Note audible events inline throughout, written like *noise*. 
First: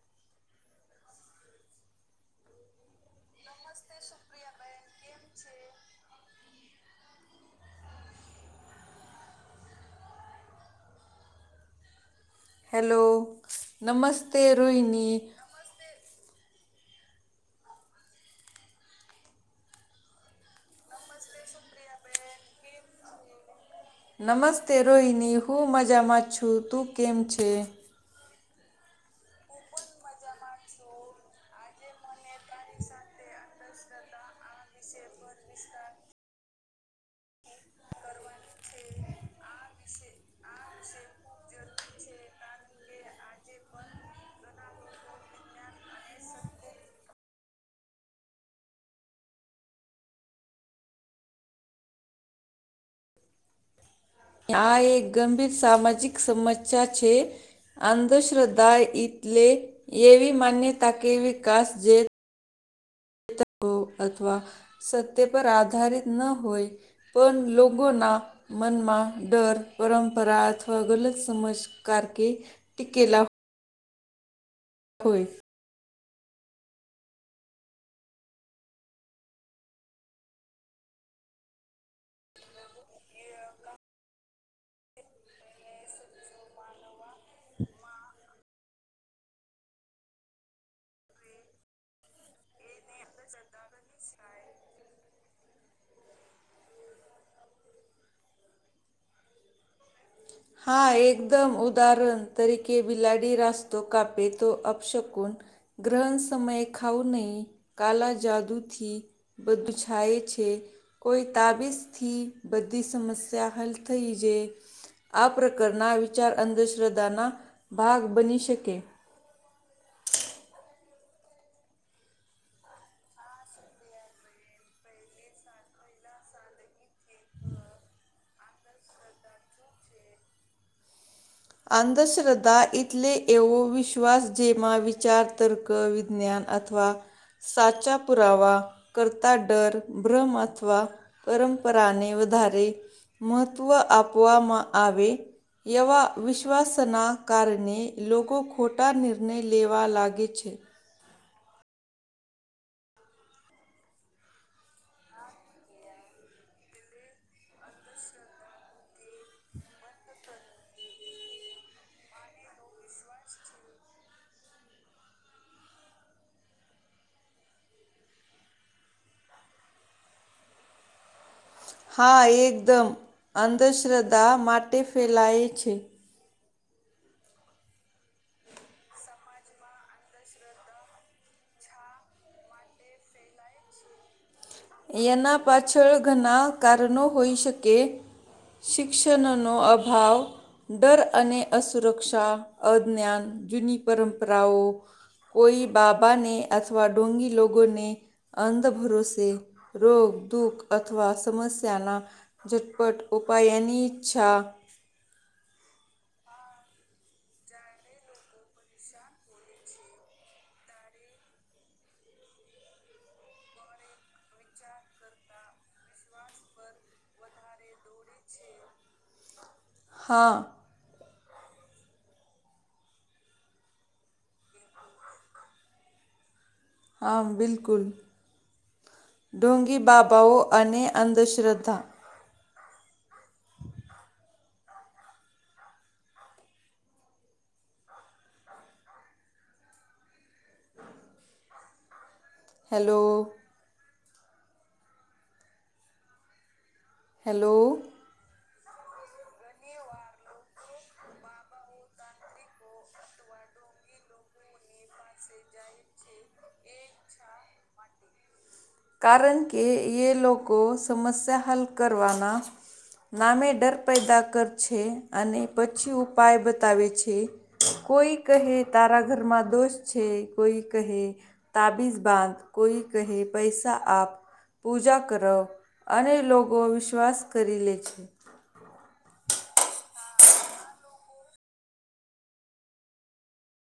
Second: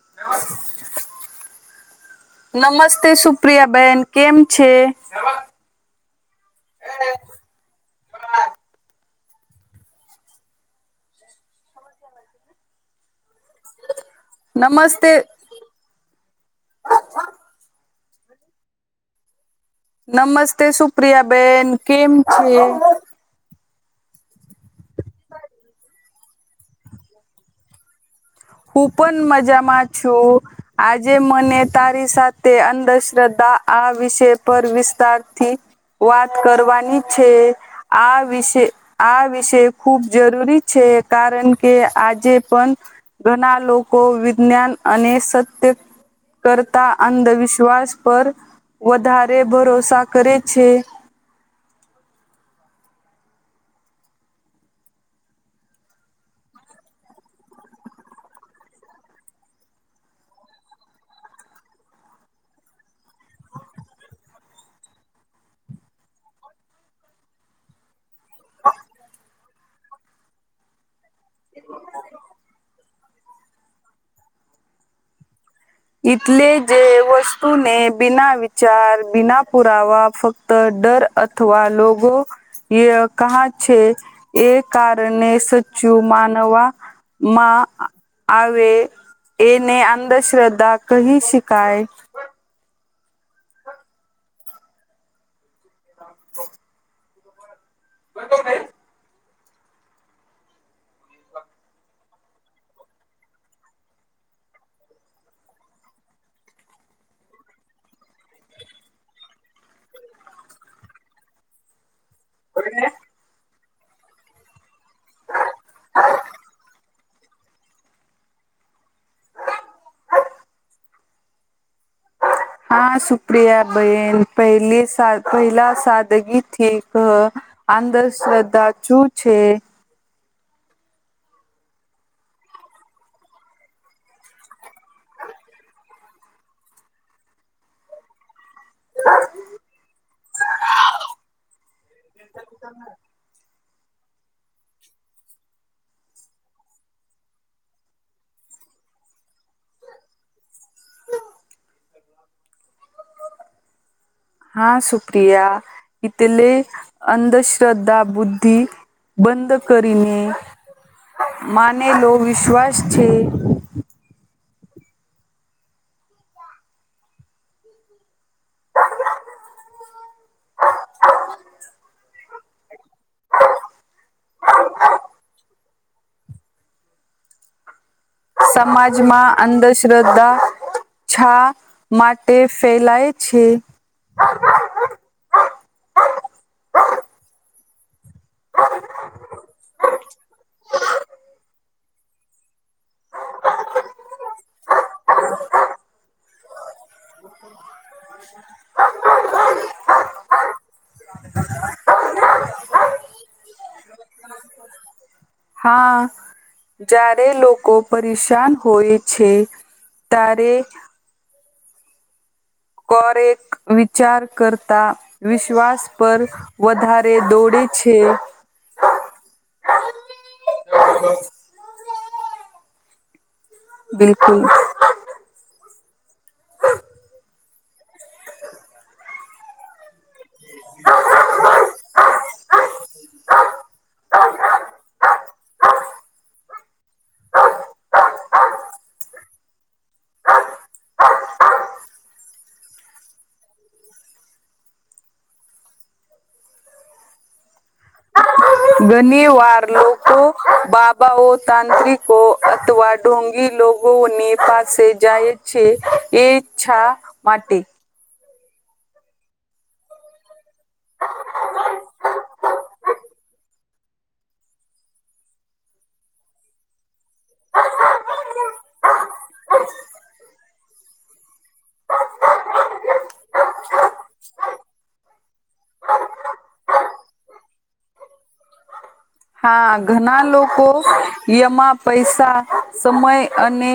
હ *unintelligible* નમસ્તે સુપ્રિયાબેન કેમ છે? હેલો નમસ્તે રોહિની. નમસ્તે નમસ્તે સુપ્રિયા બેેન કેમ છે? નમસ્તે રોહિની હું મજામાં છું. તું કેમ છે? હું પણ મજામાં છું. આજે મને તારી સાથે અંધશ્રદ્ધા આ વિષય પર વિસ્તારથી વાત કરવાની છે આ વિશે આ વિષય ખૂબ જરૂરી છે કારણ કે આજે પણ ઘણા લોકો વિજ્ઞાન અને સત્ય કરતા અંધવિશ્વાસ પર વધારે ભરોસા કરે છે. આ એક ગંભીર સામાજિક સમસ્યા છે. અંધશ્રદ્ધા એટલે એૈવી માન્યતા કે વિકાસ જે અથવા સત્ય પર આધારિત ન હોય. પણ લોગોના મનમાં ડર, પરંપરા અથવા ગલત સમજ કાર કે ટીકેલા. હોય. એટલે જે વસ્તુને બિના વિચાર, બિના પુરાવા, ફક્ત તો ડર અથવા લોકો ક છે, એ કારણે સાચું માનવા. માં આવે, એને અંધશ્રદ્ધા કહી શકાય. એનેતાછ *unintelligible* હ *unintelligible* બતો ભાઈ *unintelligible* *unintelligible* હા, એકદમ, ઉદાહરણ તરીકે બિલાડી રાસ્તો કાપે તો અપશુકન. ગ્રહણ સમયે ખાવ નહી, કાલા જાદુથી. બધું છાય છે, કોઈ તાબીસ થી બધી સમસ્યા હલ થઈ જાય. આ પ્રકારના વિચાર અંધશ્રદ્ધાના ભાગ બની શકે. *unintelligible* હા, સુપ્રિયા બેહેન પહેલી સા પહેલા સાદગી થી અંધશ્રદ્ધા શું છે? અંધશ્રદ્ધા એટલે એવો વિશ્વાસ જેમાં વિચાર, તર્ક, વિજ્ઞાન. અથવા સાચા પુરાવા. કરતા ડર, ભ્રમ અથવા પરંપરાને વધારે મહત્વ આપવામાં આવે, એવા વિશ્વાસના કારણે લોકો ખોટા નિર્ણય લેવા લાગે છે. હા, સુપ્રિયા. તેલે અંધશ્રદ્ધા, બુદ્ધિ બંધ કરીને. માને લો વિશ્વાસ છે. હા, એકદમ અંધશ્રદ્ધા માટે ફેલાય છે. સમાજમાં અંધશ્રદ્ધા. છા માટે ફેલાય છે. એના પાછળ ઘણા કારણો હોઈ શકે. શિક્ષણનો અભાવ, ડર અને અસ સુરક્ષા, અજ્ઞાન, જૂની પરંપરાઓ. કોઈ બાબાને અથવા ડુંગી લોકોગોને અંધ ભરોસે. રોગ, દુઃખ અથવા સમસ્યાના ઝટપટ ઉપયાની ઈચ્છા. હા. જ્યારે લોકો પરેશાન હોય છે, ત્યારે કોરેક વિચાર કરતા, વિશ્વાસ પર. વધારે દોડે છે. હા. *unintelligible* બિલકુલ. હા, બિલકુલ, ઢુંગી બાબાઓ અને અંધશ્રદ્ધા. હેલો. હેલો. ઘણી વાર લોકો બાબાઓ, તાંત્રિકો અથવા. ઢોંગી લોકોગોની પાસે જાય છે, એચ્છા માટે. કારણ કે એ લોકો સમસ્યા હલ કરવાના. નામે ડર પેદા કર છે, અને પછી ઉપાય બતાવે છે. કોઈ કહે, તારા ઘરમાં દોસ છે કોઈ કહે. તાબિઝ બાંધ, કોઈ કહે. પૈસા આપ પૂજા કરો, અને લોકો વિશ્વાસ કરી લે છે. હા, ઘણા લોકો યમા પૈસા, સમય અને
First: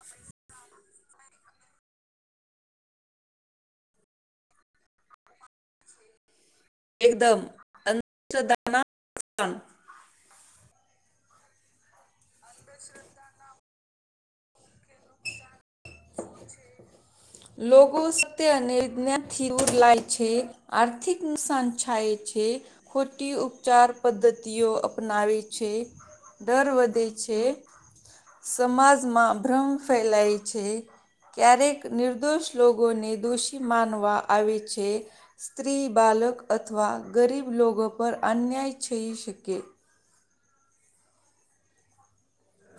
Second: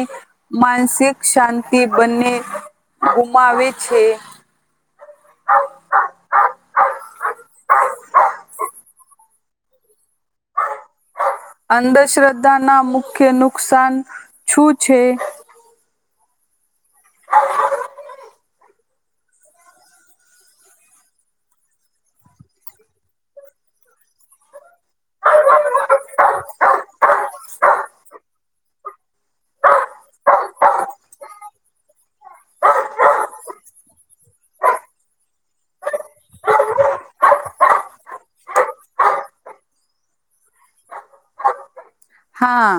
માનસિક શાંતિ બંને ગુમાવે છે. એકદમ શધા અંધશ્રદ્ધા ના મુખ્ય નુકસાન શું છે? *inaudible* લોકોગો સ તે નિથી ઉર લાય છે. આર્થિક નુકસાન છાય છે. ખોટી ઉપચાર પદ્ધતિઓ અપનાવે છે. ડર વધે છે, સમાજમાં ભ્રમ ફેલાય છે. ક્યારેક નિર્દોષ લોકોને દોષી માનવા આવે છે. સ્ત્રી બાલક અથવા ગરીબ લોકો પર અન્યાય થઈ શકે. હા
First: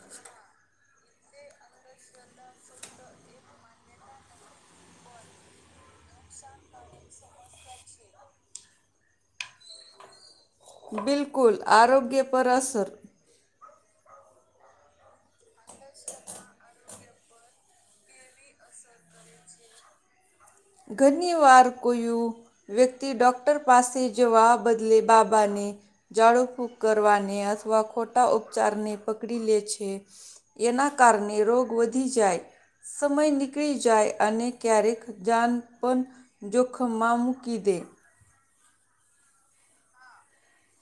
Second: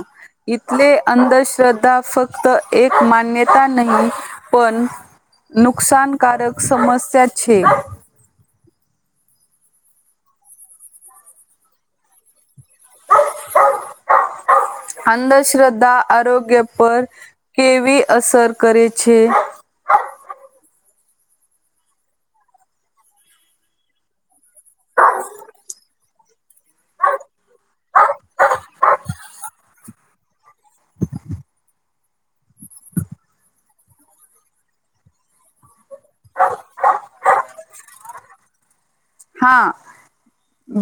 થલે અંધશ્રદ્ધા ફક્ત એક માન્યતા નહી પણ નુકસાનકારક સમસ્યા છે બિલકુલ આરોગ્ય પર અસર અંધશ્રદ્ધા આરોગ્ય પર કેવી અસર કરે છે ઘનવાર કોયોું વ્યક્તિ ડોક્ટર પાસે જવા બદલે બાબાને જાઝાડું ફૂક કરવાને અથવા ખોટા ઉપચારને પકડી લે છે એના કારણે રોગ વધી જાય સમય નીકળી જાય અને ક્યારેક જાનપન જોખ મામું કી દે હા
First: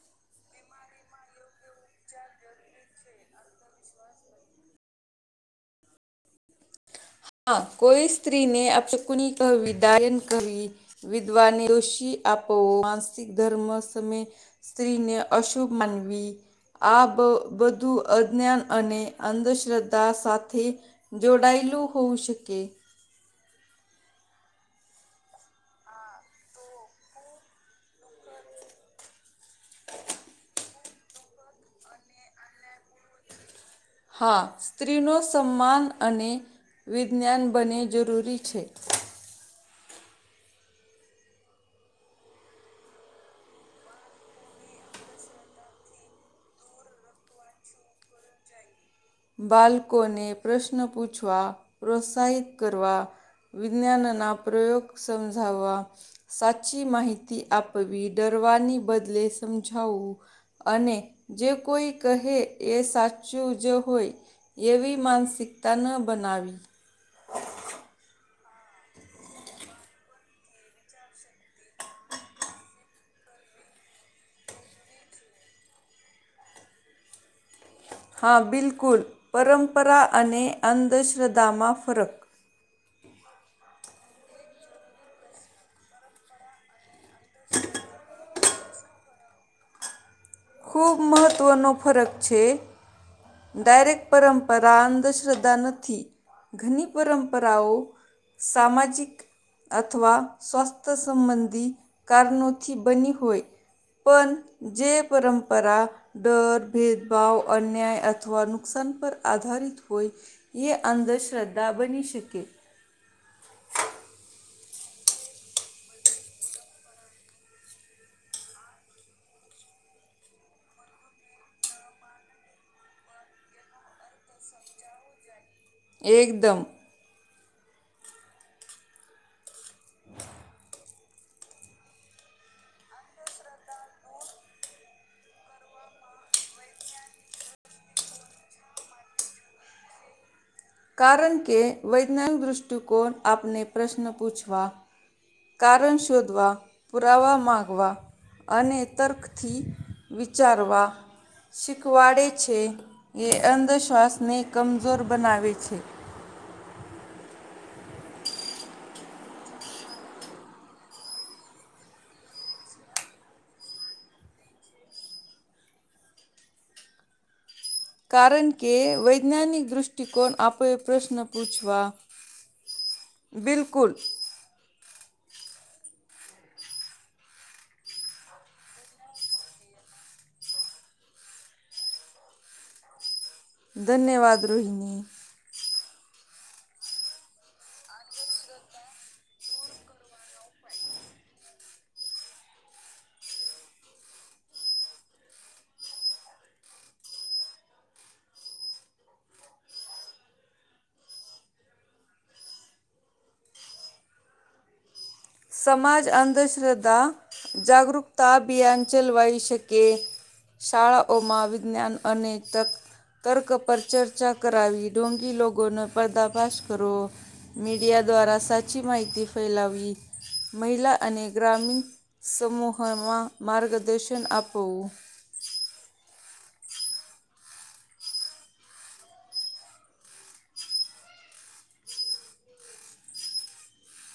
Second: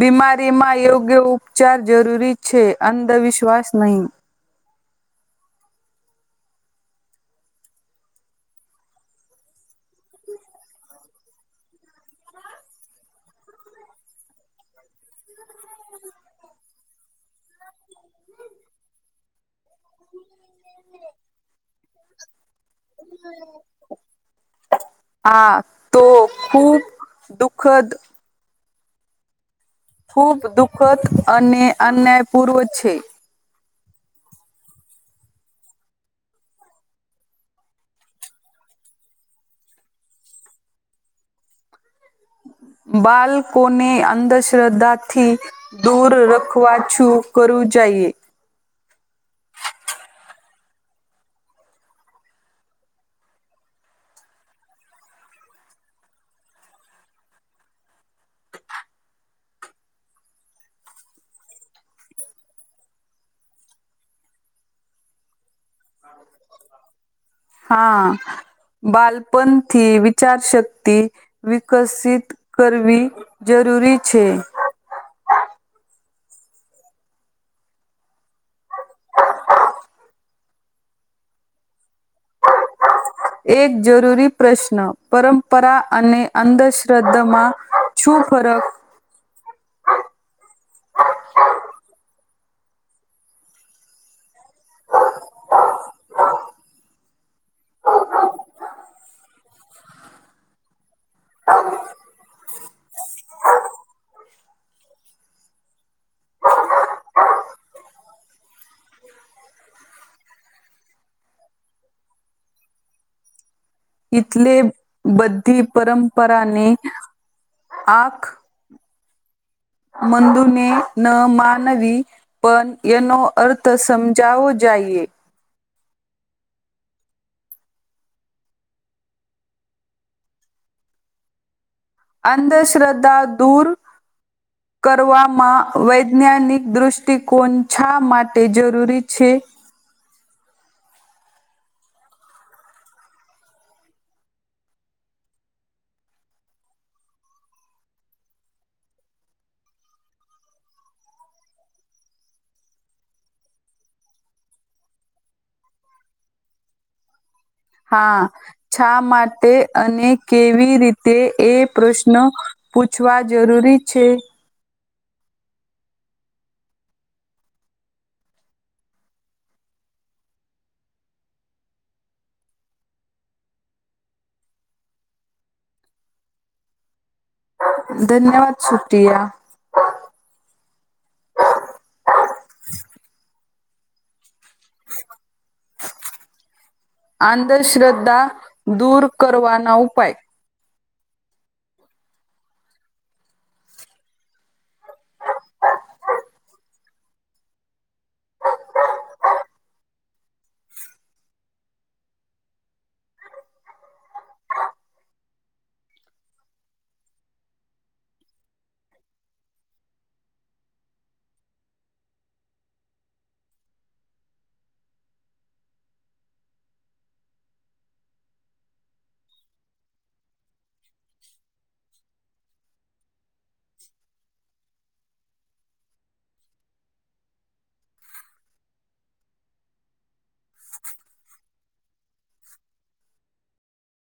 બીમારીમાં યોગ્ય ઉપચાર જરૂરી છે અંધવિશ્વાસ નહીં. હા કોઈ સ્ત્રીને આ ચકની કહવી દાયન કવી વિધવાને રઋષિ આપો માનસિક ધર્મ સમમે સ્ત્રીને અશુક મનવી આ બધું અજ્ઞાન અને અંધશ્રદ્ધા સાથે જોડાયેલું હોું શકે હમ હા તો ખૂબ દુઃખદ ખૂબ દુઃખદ અને અન્યાયપૂર્વ છે હા સ્ત્રીનો સન્માન અને વિજ્ઞાન બને જરૂરી છે બાળકોને અંધશ્રદ્ધાથી દૂર રખવા છું કરું જઈએ બાળકોને પ્રશ્ન પૂછવા પ્રોત્સાહિત કરવા વિજ્ઞાાનના પ્રયોગ સમજાવવા સાચી માહિતી આપવી ડરવાની બદલે સમજાવું અને જે કોઈ કહે એ સાચું જો હોય એવી માનસિકતા ન બનાવી હા બાલપંથી વિચાર શક્તિ વિકસિત કરવી જરૂરી છે હા બિલકુલ પરંપરા અને અંધશ્રદ્ધામાં ફરક એક જરૂરી પ્રશ્ન પરંપરા અને અંધશ્રદ્ધામાં શું ફરક ખૂબ મહત્ત્વનો ફરક છે ડાયરેક્ટ પરંપરા અંધશ્રદ્ધા નથી ઘની પરંપરાઓ સામાજિક અથવા સ્વાસ્થ્ય સંબંધી કારણોથી બની હોય પણ જે પરંપરા ડર ભેદભાવ અન્યાય અથવા નુકસાન પર આધારિત હોય એ અંધશ્રદ્ધા બની શકે ઈથલે બધી પરંપરાને આખ મંદુને ન માનવી પન એનો અર્થ સમજાવો જાઈએ. એકદમ. હ અંધશ્રદ્ધા દૂર કરવામાં વૈજ્ઞાનિક દૃષ્ટિકોણ છા માટે જરૂરી છે? કારણ કે વૈજ્ઞાનિક દૃષ્ટિકોણ આપને પ્રશ્ન પૂછવા કારણ શોધવા, પુરાવા માગવા અને તર્કથી વિચારવા શીખવાડે છે એ અંધશ્વાસને કમજોર બનાવે છે. હા છા માટે અને કેવી રીતે એ પ્રશ્ન પૂછવા જરૂરી છે? કારણ કે વૈજ્ઞાનિક દૃષ્ટિકોણ આપે એ પ્રશ્ન પૂછવા બિલકુલ. ધન્યવાદ સુટિયા. ધન્યવાદ રોહિની. આંધશ્રદ્ધા દૂર કરવાના ઉપાય. સમાજ અંધશ્રદ્ધા જાગૃકતા અભિયાન ચલવાઈ શકે. શાળાઓમાં વિજ્ઞાન અને તક તર્ક પર ચર્ચા કરાવી ઢોંગી લોગોનો પર્દા ફાશ કરો. મીડિયા દ્વારા સાચી માહિતી ફેલાવવી. મહિલા અને ગ્રામીણ સમૂહમાં માર્ગદર્શન આપવું.